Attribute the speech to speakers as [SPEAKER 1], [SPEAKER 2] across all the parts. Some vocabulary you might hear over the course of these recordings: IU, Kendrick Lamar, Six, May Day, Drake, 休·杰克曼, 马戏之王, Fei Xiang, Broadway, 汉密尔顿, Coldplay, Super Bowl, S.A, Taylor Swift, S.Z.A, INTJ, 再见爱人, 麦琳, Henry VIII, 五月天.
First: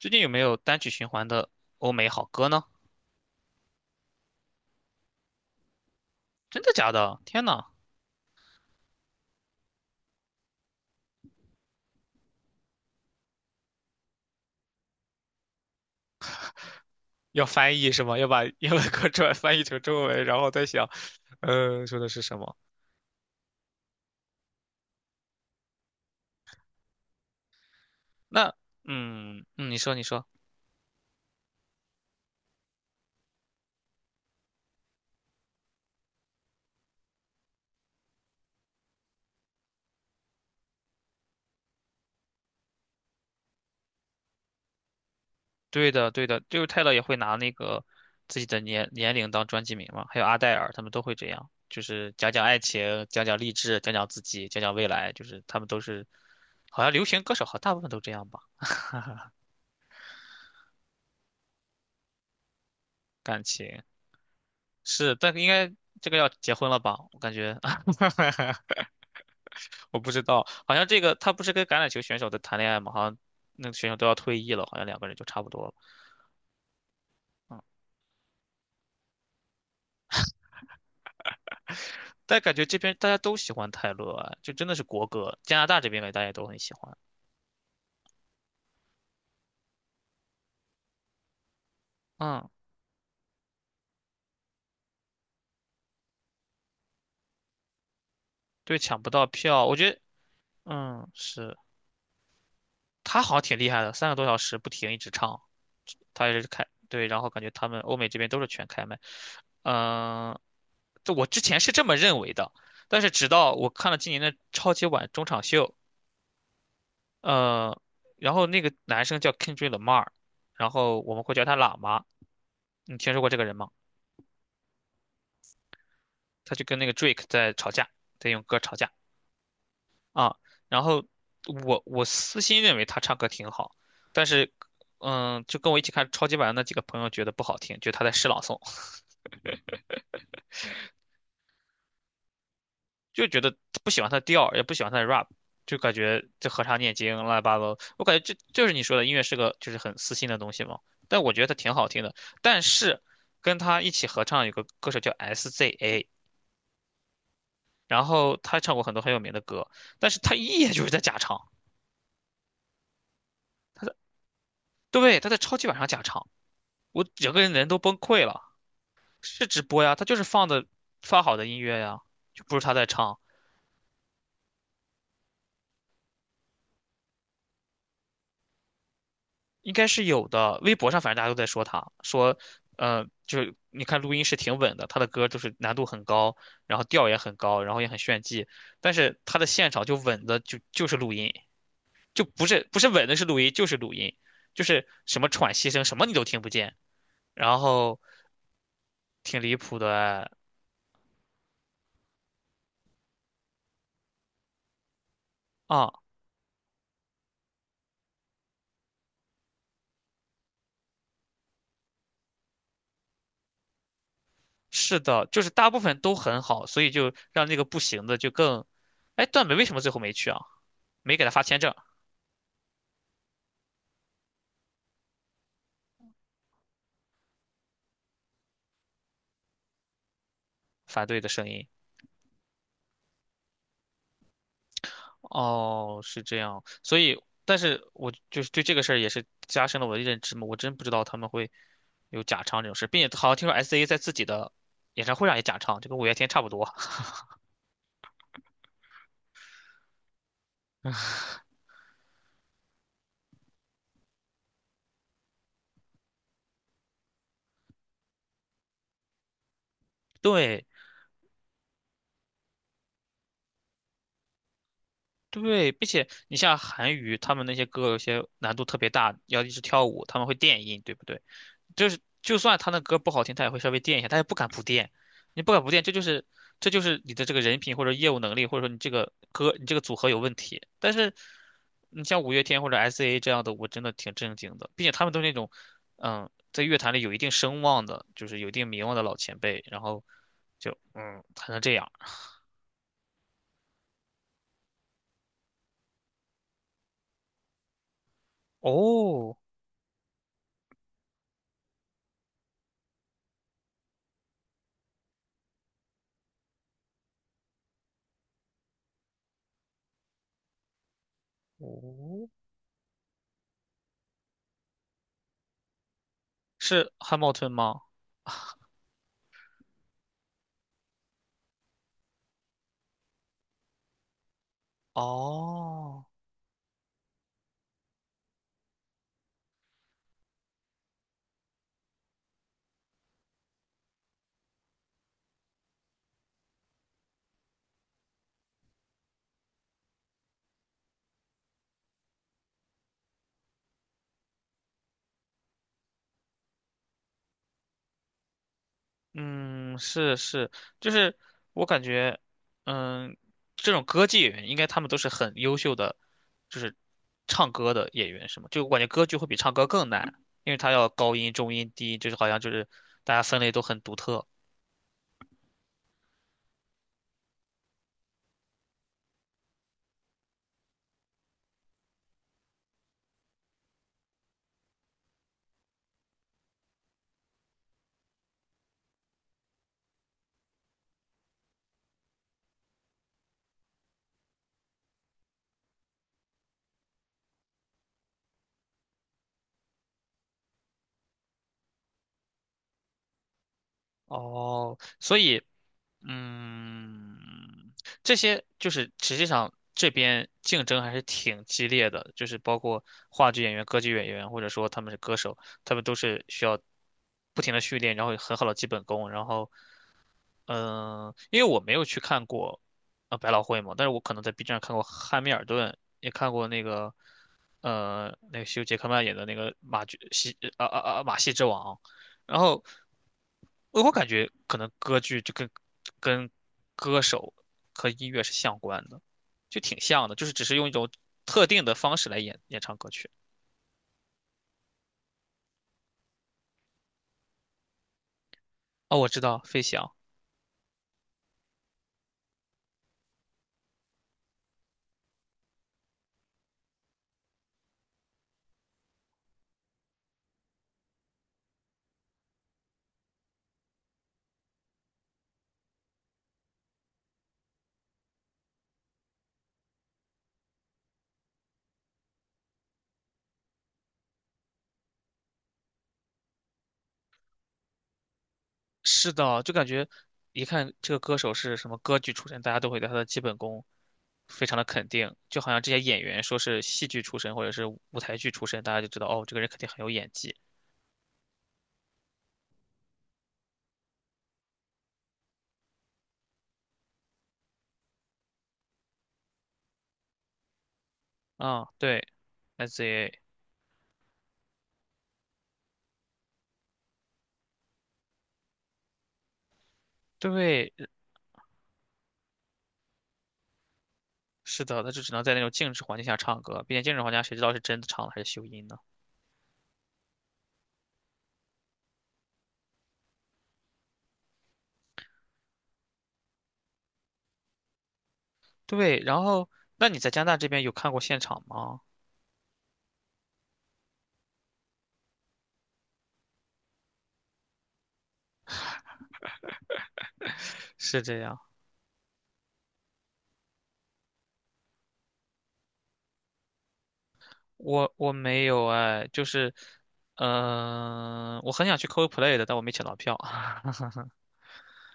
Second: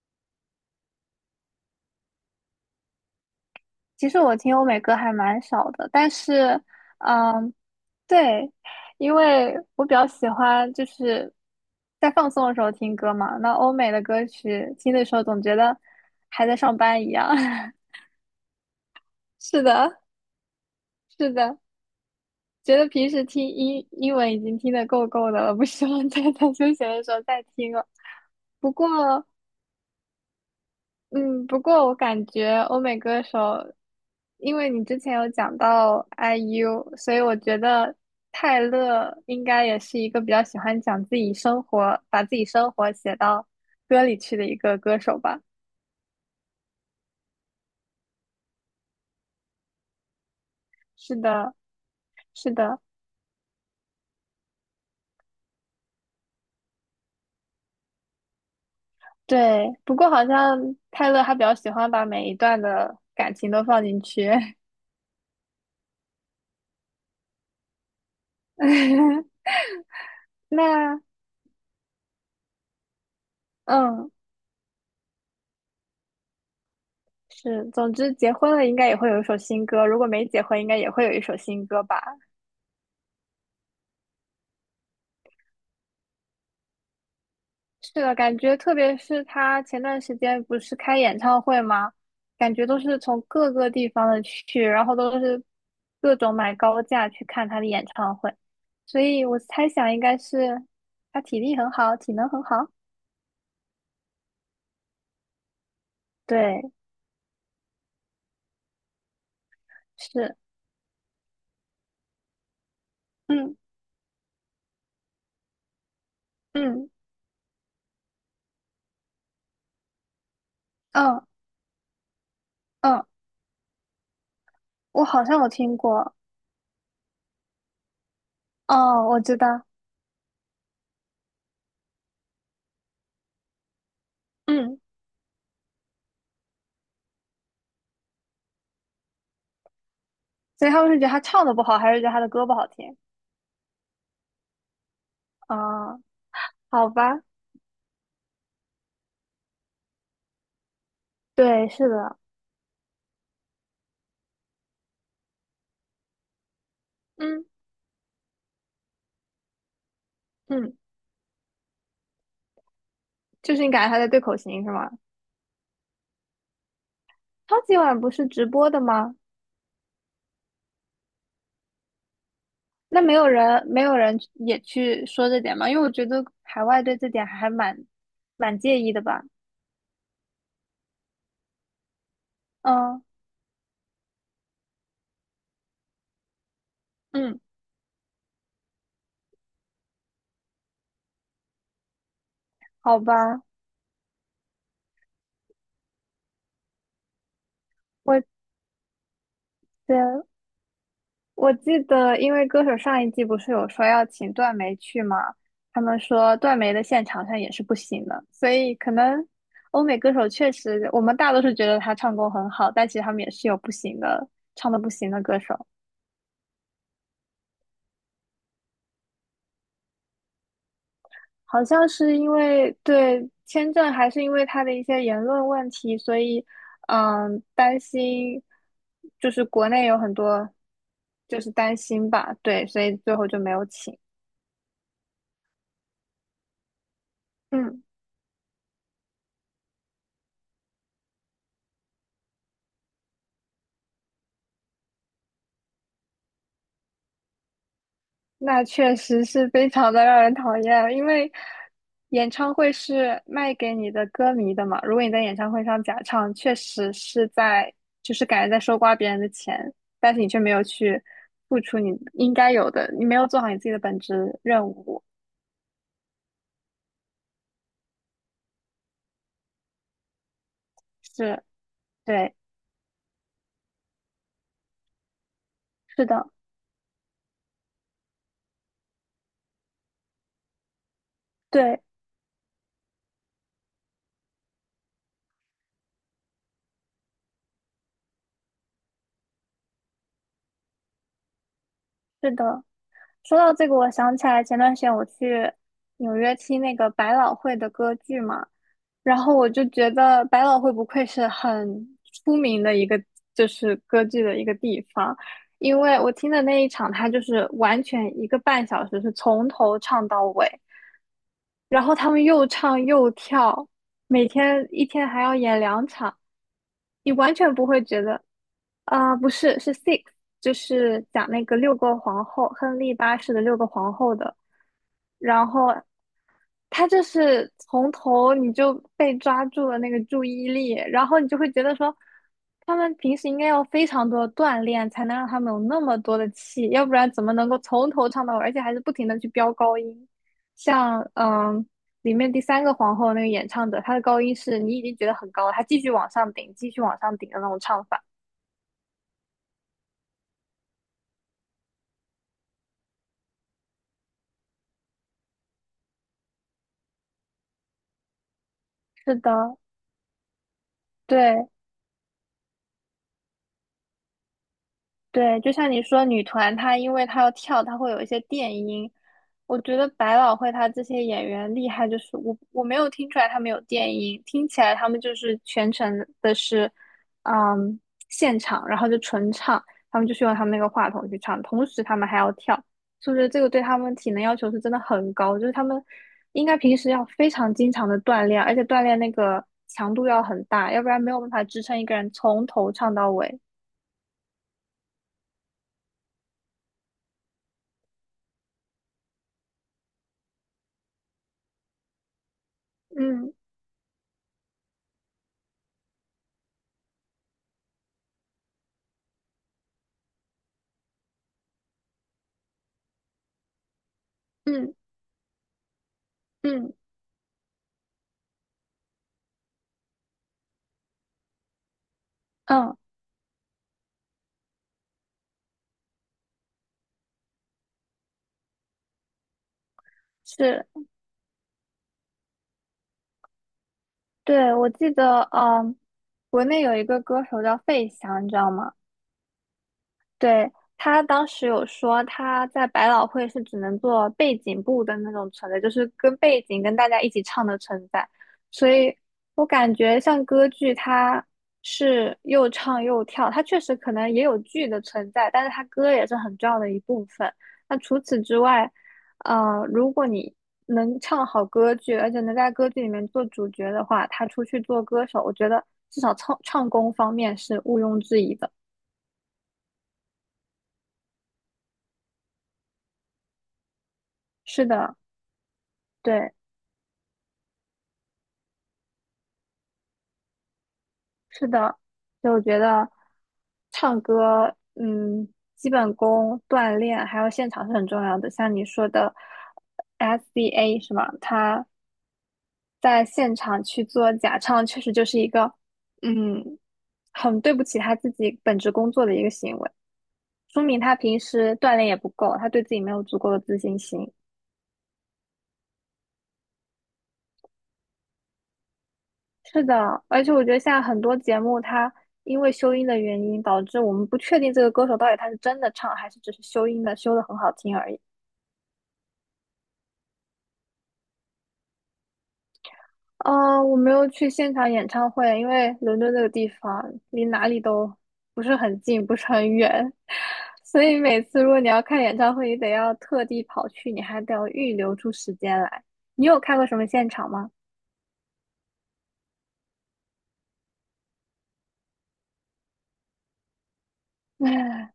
[SPEAKER 1] 最近有没有单曲循环的欧美好歌呢？
[SPEAKER 2] 其实我听欧美歌还蛮少的，但
[SPEAKER 1] 真
[SPEAKER 2] 是，
[SPEAKER 1] 的假的？天
[SPEAKER 2] 嗯，
[SPEAKER 1] 呐，
[SPEAKER 2] 对，因为我比较喜欢就是在放松的时候听歌嘛。那欧美的歌曲听的时候，总觉得还在上班一样。
[SPEAKER 1] 要 翻译是吗？要把英文歌出来翻
[SPEAKER 2] 是
[SPEAKER 1] 译成
[SPEAKER 2] 的，
[SPEAKER 1] 中文，然后再想，
[SPEAKER 2] 是的，
[SPEAKER 1] 说的是什么？
[SPEAKER 2] 觉得平时听英文已经听得够够的了，不希望再 在休闲的时候再听了。
[SPEAKER 1] 那
[SPEAKER 2] 不过，
[SPEAKER 1] 嗯嗯，你说你说，
[SPEAKER 2] 嗯，不过我感觉欧美歌手，因为你之前有讲到 IU，所以我觉得泰勒应该也是一个比较喜欢讲自己生活，把自己生活写到歌里去的一个歌手吧。
[SPEAKER 1] 对的对的，就是泰勒也会拿那个自己的年龄当专辑名嘛，还有阿黛尔他们都会
[SPEAKER 2] 是
[SPEAKER 1] 这样，
[SPEAKER 2] 的，
[SPEAKER 1] 就是讲讲
[SPEAKER 2] 是
[SPEAKER 1] 爱
[SPEAKER 2] 的，
[SPEAKER 1] 情，讲讲励志，讲讲自己，讲讲未来，就是他们都是，好像流行歌手好像大部分都这样吧，
[SPEAKER 2] 对。不过好像泰勒他比较喜欢把每一段的感
[SPEAKER 1] 感
[SPEAKER 2] 情都
[SPEAKER 1] 情
[SPEAKER 2] 放进去。
[SPEAKER 1] 是，但应该这个要结婚了吧？我感觉 我不知道，好像这
[SPEAKER 2] 那
[SPEAKER 1] 个他不是跟橄榄球选手在谈恋爱吗？好像那个选手都
[SPEAKER 2] 嗯，
[SPEAKER 1] 要退役了，好像两个人就差不多了。嗯，
[SPEAKER 2] 是，总之结婚了应该也会有一首新歌，如果没结婚应该也会有一首新歌吧。
[SPEAKER 1] 但感觉这边大家都喜欢泰勒啊，就真的是国歌。加拿大这边的大家都很喜欢。
[SPEAKER 2] 是的，感觉特别是他前段时间不是开演唱会吗？
[SPEAKER 1] 嗯，
[SPEAKER 2] 感觉都是从各个地方的去，然后都是各种买高价去看他的演唱会，
[SPEAKER 1] 对，抢
[SPEAKER 2] 所
[SPEAKER 1] 不
[SPEAKER 2] 以
[SPEAKER 1] 到
[SPEAKER 2] 我
[SPEAKER 1] 票，
[SPEAKER 2] 猜
[SPEAKER 1] 我觉
[SPEAKER 2] 想
[SPEAKER 1] 得，
[SPEAKER 2] 应该是
[SPEAKER 1] 嗯，
[SPEAKER 2] 他体力
[SPEAKER 1] 是
[SPEAKER 2] 很好，体能很好。
[SPEAKER 1] 他好像挺厉害的，3个多小时不停一直唱，他也是开，
[SPEAKER 2] 对，
[SPEAKER 1] 对，然后感觉他们欧美这边都是全开麦。
[SPEAKER 2] 是，
[SPEAKER 1] 嗯，这我之前是这么认为的，但是直到
[SPEAKER 2] 嗯
[SPEAKER 1] 我看了今年的超级碗中场秀。
[SPEAKER 2] 嗯
[SPEAKER 1] 呃，然后那个男生叫 Kendrick Lamar，然后我
[SPEAKER 2] 嗯
[SPEAKER 1] 们会叫他喇嘛。你
[SPEAKER 2] 嗯，
[SPEAKER 1] 听说过这个人吗？
[SPEAKER 2] 我好像有听过，
[SPEAKER 1] 他就跟那个 Drake 在吵架，在用歌吵架
[SPEAKER 2] 哦，我知道，
[SPEAKER 1] 啊。然后我私心认为他唱歌挺好，但是
[SPEAKER 2] 嗯，
[SPEAKER 1] 嗯，就跟我一起看超级碗的那几个朋友觉得不好听，觉得他在诗朗诵。
[SPEAKER 2] 所以他们是觉得他唱的不好，还是觉得他的歌不好听？
[SPEAKER 1] 就觉得不喜欢他的调也不喜欢他的 rap，就感
[SPEAKER 2] 啊、
[SPEAKER 1] 觉这合唱
[SPEAKER 2] 好
[SPEAKER 1] 念经
[SPEAKER 2] 吧，
[SPEAKER 1] 乱七八糟。我感觉这就是你说的音乐是个就是很私心的东西嘛。但我觉得他
[SPEAKER 2] 对，
[SPEAKER 1] 挺好
[SPEAKER 2] 是
[SPEAKER 1] 听的。
[SPEAKER 2] 的，
[SPEAKER 1] 但是跟他一起合唱有个歌手叫 SZA，
[SPEAKER 2] 嗯
[SPEAKER 1] 然后他唱过很多很有名的歌，但是他一眼
[SPEAKER 2] 嗯，
[SPEAKER 1] 就是在假唱，
[SPEAKER 2] 就是你感
[SPEAKER 1] 他
[SPEAKER 2] 觉
[SPEAKER 1] 在
[SPEAKER 2] 他在对口型是吗？
[SPEAKER 1] 对，他在超级晚上假唱，我整个人
[SPEAKER 2] 超
[SPEAKER 1] 人
[SPEAKER 2] 级
[SPEAKER 1] 都崩
[SPEAKER 2] 碗不
[SPEAKER 1] 溃
[SPEAKER 2] 是
[SPEAKER 1] 了。
[SPEAKER 2] 直播的吗？
[SPEAKER 1] 是直播呀，他就是放的发好的音乐呀，就不是他在
[SPEAKER 2] 那没
[SPEAKER 1] 唱。
[SPEAKER 2] 有人，没有人也去说这点吗？因为我觉得海外对这点还蛮介意的吧。
[SPEAKER 1] 应该是有的。微博上反正大家都在说他，说，
[SPEAKER 2] 嗯
[SPEAKER 1] 就是你看录音是挺稳的，他的歌就是难度很高，然后调也很
[SPEAKER 2] 嗯，
[SPEAKER 1] 高，然后也很炫技，但是他的现场就稳的就是录音，就不是
[SPEAKER 2] 好
[SPEAKER 1] 稳的是录
[SPEAKER 2] 吧，
[SPEAKER 1] 音，就是录音，就是什么喘息声什么你都听不见，然后
[SPEAKER 2] 我
[SPEAKER 1] 挺离谱的
[SPEAKER 2] 的
[SPEAKER 1] 哎
[SPEAKER 2] 我记得，因为歌手上一季不是有说要请段梅去吗？他
[SPEAKER 1] 啊。
[SPEAKER 2] 们说段梅的现场上也是不行的，所以可能欧美歌手确实，我们大多数觉得他唱功很好，但其实他们也是有不行的，唱的不
[SPEAKER 1] 是
[SPEAKER 2] 行的
[SPEAKER 1] 的，
[SPEAKER 2] 歌
[SPEAKER 1] 就是
[SPEAKER 2] 手。
[SPEAKER 1] 大部分都很好，所以就让那个不行的就更，哎，段美为什么最后没去啊？没给他发签
[SPEAKER 2] 好
[SPEAKER 1] 证，
[SPEAKER 2] 像是因为对签证，还是因为他的一些言论问题，所以，担心，就是国内有很多，
[SPEAKER 1] 反对的
[SPEAKER 2] 就
[SPEAKER 1] 声
[SPEAKER 2] 是
[SPEAKER 1] 音。
[SPEAKER 2] 担心吧，对，所以最后就没有请。
[SPEAKER 1] 哦，是这样，所以，但
[SPEAKER 2] 嗯，
[SPEAKER 1] 是我就是对这个事儿也是加深了我的认知嘛，我真不知道他们会有假唱这种事，并且好像听说 S.A 在自己的演唱会上也假唱，就跟五月天差不多。
[SPEAKER 2] 那确实是非常的让人讨厌，因为演唱会是卖给你的歌迷的嘛，如果你在演唱会上假唱，确实是在，就是感觉在收刮别人的钱，但是你却没有
[SPEAKER 1] 对
[SPEAKER 2] 去付出你应该有的，你没有做好你自己的本职任务。
[SPEAKER 1] 对，并且你像韩娱他们那些歌有些难度特别大，要一直跳舞，他们会电音，对不对？
[SPEAKER 2] 是，
[SPEAKER 1] 就是
[SPEAKER 2] 对，
[SPEAKER 1] 就算他那歌不好听，他也会稍微垫一下，他也不敢不垫。你不敢不垫，这就
[SPEAKER 2] 是
[SPEAKER 1] 是
[SPEAKER 2] 的，
[SPEAKER 1] 这就是你的这个人品或者业务能力，或者说你这个歌你这个组合有问题。但是
[SPEAKER 2] 对，
[SPEAKER 1] 你像五月天或者 S.A 这样的，我真的挺震惊的，并且他们都是那种在乐坛里有一定声望的，就是有一定名望的老前辈，然后就才能这样。
[SPEAKER 2] 是的。说到这个，我想起来前段时间我去纽约听那个百老汇的歌剧嘛，然
[SPEAKER 1] 哦
[SPEAKER 2] 后我就觉得百老汇不愧是很出名的一个，就是歌剧的一个地方，因为我听的那一场，它就是完全一个半小时是从头唱到尾，然后他们
[SPEAKER 1] 哦，
[SPEAKER 2] 又唱又跳，每天一天还要演两场。
[SPEAKER 1] 是
[SPEAKER 2] 你
[SPEAKER 1] 汉茂
[SPEAKER 2] 完
[SPEAKER 1] 村
[SPEAKER 2] 全不
[SPEAKER 1] 吗？
[SPEAKER 2] 会觉得，啊、不是，是 Six，就是讲那个六个皇后，亨利八世的六个皇后的。然后
[SPEAKER 1] 哦。
[SPEAKER 2] 他就是从头你就被抓住了那个注意力，然后你就会觉得说，他们平时应该要非常多的锻炼，才能让他们有那么多的气，要不然怎么能够从头唱到尾，而且还是不停的去飙高音？像里面第三个皇后那个演唱者，她的高音是你已经觉得很高了，她继续往上顶，继续往上顶的那种唱法。
[SPEAKER 1] 嗯，是是，就是我感觉，嗯，这种歌剧演员应该他们都是很优秀的，就是唱歌的演员，是吗？就我感觉歌
[SPEAKER 2] 是
[SPEAKER 1] 剧会比唱
[SPEAKER 2] 的，
[SPEAKER 1] 歌更难，因为他要高音、
[SPEAKER 2] 对。
[SPEAKER 1] 中音、低音，就是好像就是大家分类都很独特。
[SPEAKER 2] 对，就像你说，女团她因为她要跳，她会有一些电音。我觉得百老汇她这些演员厉害，就是我没有听出来他们有电音，听起来他们就是全程的是，嗯，现场，然后就纯唱，他们就是用他们那个话筒去唱，同时他们还要跳，是不是？这个对他们体能要求是真的很高，就是他们应该平时要非常经常的锻炼，而且锻炼那个强度要很大，要不然没有办法支撑一个人从头唱到尾。
[SPEAKER 1] 哦，所以嗯，这些就是实际上这边竞争还是挺激烈的，就是包括话
[SPEAKER 2] 嗯
[SPEAKER 1] 剧演员、歌剧演员，或者说他们是歌手，他们都是需要不停的训练，然后有很好的基本功，然后因为我没有去看过百老汇嘛，但是我可能在 B 站看
[SPEAKER 2] 嗯
[SPEAKER 1] 过《汉密尔顿》，也看过那
[SPEAKER 2] 嗯。
[SPEAKER 1] 个那个休·杰克曼演的那个马剧戏啊啊啊马戏之王，然后
[SPEAKER 2] 嗯，
[SPEAKER 1] 我感觉可能歌剧就跟歌手和音乐是相关的，就挺像的，就是只是用
[SPEAKER 2] 是，
[SPEAKER 1] 一种特定的方式来演唱歌曲。
[SPEAKER 2] 对，我记得，国内有一个歌手叫费翔，你知道吗？
[SPEAKER 1] 哦，我知道，飞翔。
[SPEAKER 2] 对，他当时有说他在百老汇是只能做背景部的那种存在，就是跟背景跟大家一起唱的存在，所以我感觉像歌剧它是又唱又跳，它确实可能也有剧的存在，但是它歌也是很重要的一部分。那除此之外，如果你能唱好歌剧，而且能在歌剧里面做主角的话，他出去做歌手，我觉得至少唱功方面是毋庸置疑的。
[SPEAKER 1] 是的，就感觉一看这个歌手是什么歌剧出身，大家都会对他的基本功非常的
[SPEAKER 2] 是
[SPEAKER 1] 肯
[SPEAKER 2] 的，
[SPEAKER 1] 定。就好像这些演员
[SPEAKER 2] 对。
[SPEAKER 1] 说是戏剧出身或者是舞台剧出身，大家就知道哦，这个人肯定很有演技
[SPEAKER 2] 是的，就我觉得唱歌，基本功、锻炼还有现场是很重要的。像你说的 SDA 是吗？
[SPEAKER 1] 啊。
[SPEAKER 2] 他
[SPEAKER 1] 对
[SPEAKER 2] 在
[SPEAKER 1] ，SZA，
[SPEAKER 2] 现场去做假唱，确实就是一个，嗯，很对不起他自己本职工作的一个行为，说
[SPEAKER 1] 对，
[SPEAKER 2] 明他平时锻炼也不够，他对自己没有足够的自信心。
[SPEAKER 1] 是的，他就只能在那种静止环境下唱歌，并且静止环境下谁知道是真的唱了还是修音呢？
[SPEAKER 2] 是的，而且我觉得现在很多节目，它因为修音的原因，导致我们不确定这个歌手到底他是真的唱，还是只是修音的，修的很好听而已。
[SPEAKER 1] 对，然后那你在加拿大这边有看过现场吗？
[SPEAKER 2] 我没有去现场演唱会，因为伦敦这个地方离哪里都不是很近，不是很远，所以
[SPEAKER 1] 是这
[SPEAKER 2] 每
[SPEAKER 1] 样，
[SPEAKER 2] 次如果你要看演唱会，你得要特地跑去，你还得要预留出时间来。你有看过什么现场吗？
[SPEAKER 1] 我没有哎，就是，我很想去 Coldplay 的，但我没抢到票。
[SPEAKER 2] 唉，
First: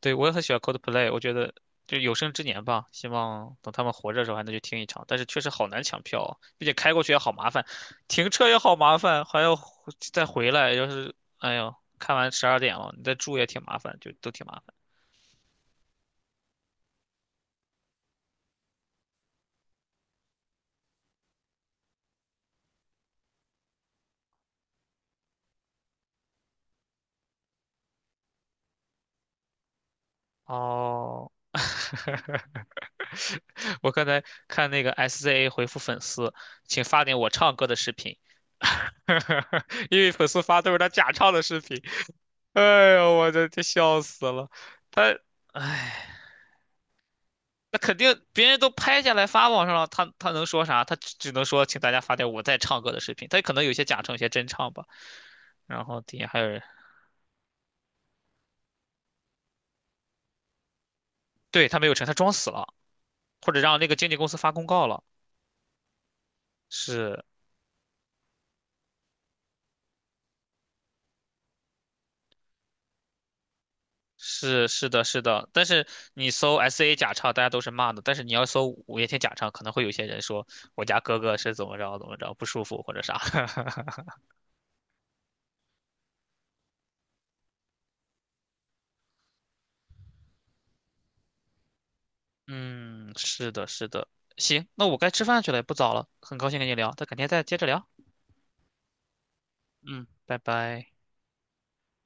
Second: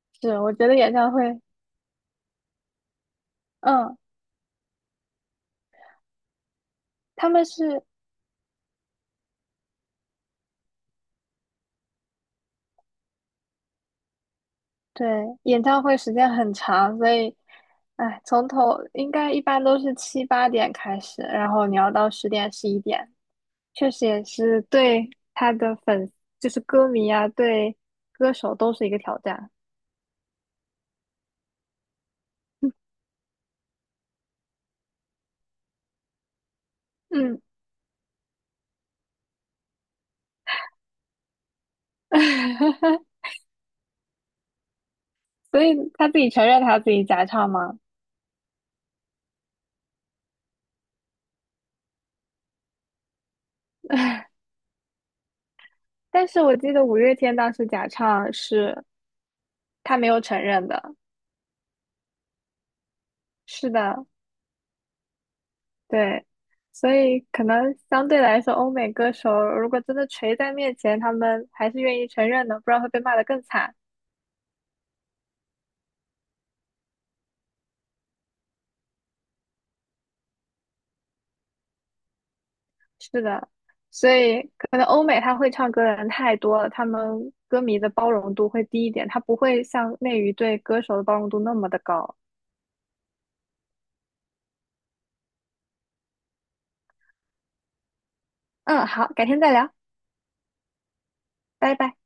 [SPEAKER 1] 对，我也
[SPEAKER 2] 是，
[SPEAKER 1] 很喜
[SPEAKER 2] 我
[SPEAKER 1] 欢
[SPEAKER 2] 觉得演
[SPEAKER 1] Coldplay，
[SPEAKER 2] 唱
[SPEAKER 1] 我觉
[SPEAKER 2] 会，
[SPEAKER 1] 得就有生之年吧，希望等他们
[SPEAKER 2] 嗯，
[SPEAKER 1] 活着的时候还能去听一场。但是确实好难抢票啊，并且开过去也
[SPEAKER 2] 他
[SPEAKER 1] 好
[SPEAKER 2] 们
[SPEAKER 1] 麻烦，
[SPEAKER 2] 是
[SPEAKER 1] 停车也好麻烦，还要回再回来。要是哎呦，看完12点了，你再住也挺麻烦，就都挺麻烦。
[SPEAKER 2] 对，演唱会时间很长，所以，哎，从头应该一般都是七八点开始，然后你要到十点十一点，确实也是对他的粉丝，就是歌迷啊，对歌手都是一个挑战。
[SPEAKER 1] 哦，我刚才看那个 SZA 回复粉丝，请发点我
[SPEAKER 2] 嗯，
[SPEAKER 1] 唱歌的视频，因为粉丝发都是他假唱的视频。哎呦，我的这笑死了，他，
[SPEAKER 2] 所以他自
[SPEAKER 1] 哎。
[SPEAKER 2] 己承认他自己假唱
[SPEAKER 1] 那
[SPEAKER 2] 吗？
[SPEAKER 1] 肯定别人都拍下来发网上了，他能说啥？他只能说请大家发点我在唱歌的视频，他可能有些假唱，有些真唱吧。然后底下
[SPEAKER 2] 但
[SPEAKER 1] 还
[SPEAKER 2] 是
[SPEAKER 1] 有
[SPEAKER 2] 我
[SPEAKER 1] 人，
[SPEAKER 2] 记得五月天当时假唱是他没有承认的。
[SPEAKER 1] 对，他没有成，他装死了，或者
[SPEAKER 2] 是
[SPEAKER 1] 让那个
[SPEAKER 2] 的，
[SPEAKER 1] 经纪公司发公告了。
[SPEAKER 2] 对，所
[SPEAKER 1] 是
[SPEAKER 2] 以可能相对来说，欧美歌手如果真的锤在面前，他们还是愿意承认的，不然会被骂得更惨。
[SPEAKER 1] 是是的，是的。但是你搜 S A 假唱，大家都是骂的。但是你要搜五月天假唱，可能会有些人说我家哥哥是怎么着怎么着不舒服或者啥。
[SPEAKER 2] 是的，所以可能欧美他会唱歌的人太多了，他们歌迷的包容度会低一点，他不会像内娱对歌手的包容度那么的高。
[SPEAKER 1] 嗯，是的，是的。行，那我该吃饭去了，也不早了，很高兴跟你聊，那改天再接着聊。
[SPEAKER 2] 嗯，好，改天再聊，
[SPEAKER 1] 嗯，拜拜。
[SPEAKER 2] 拜拜。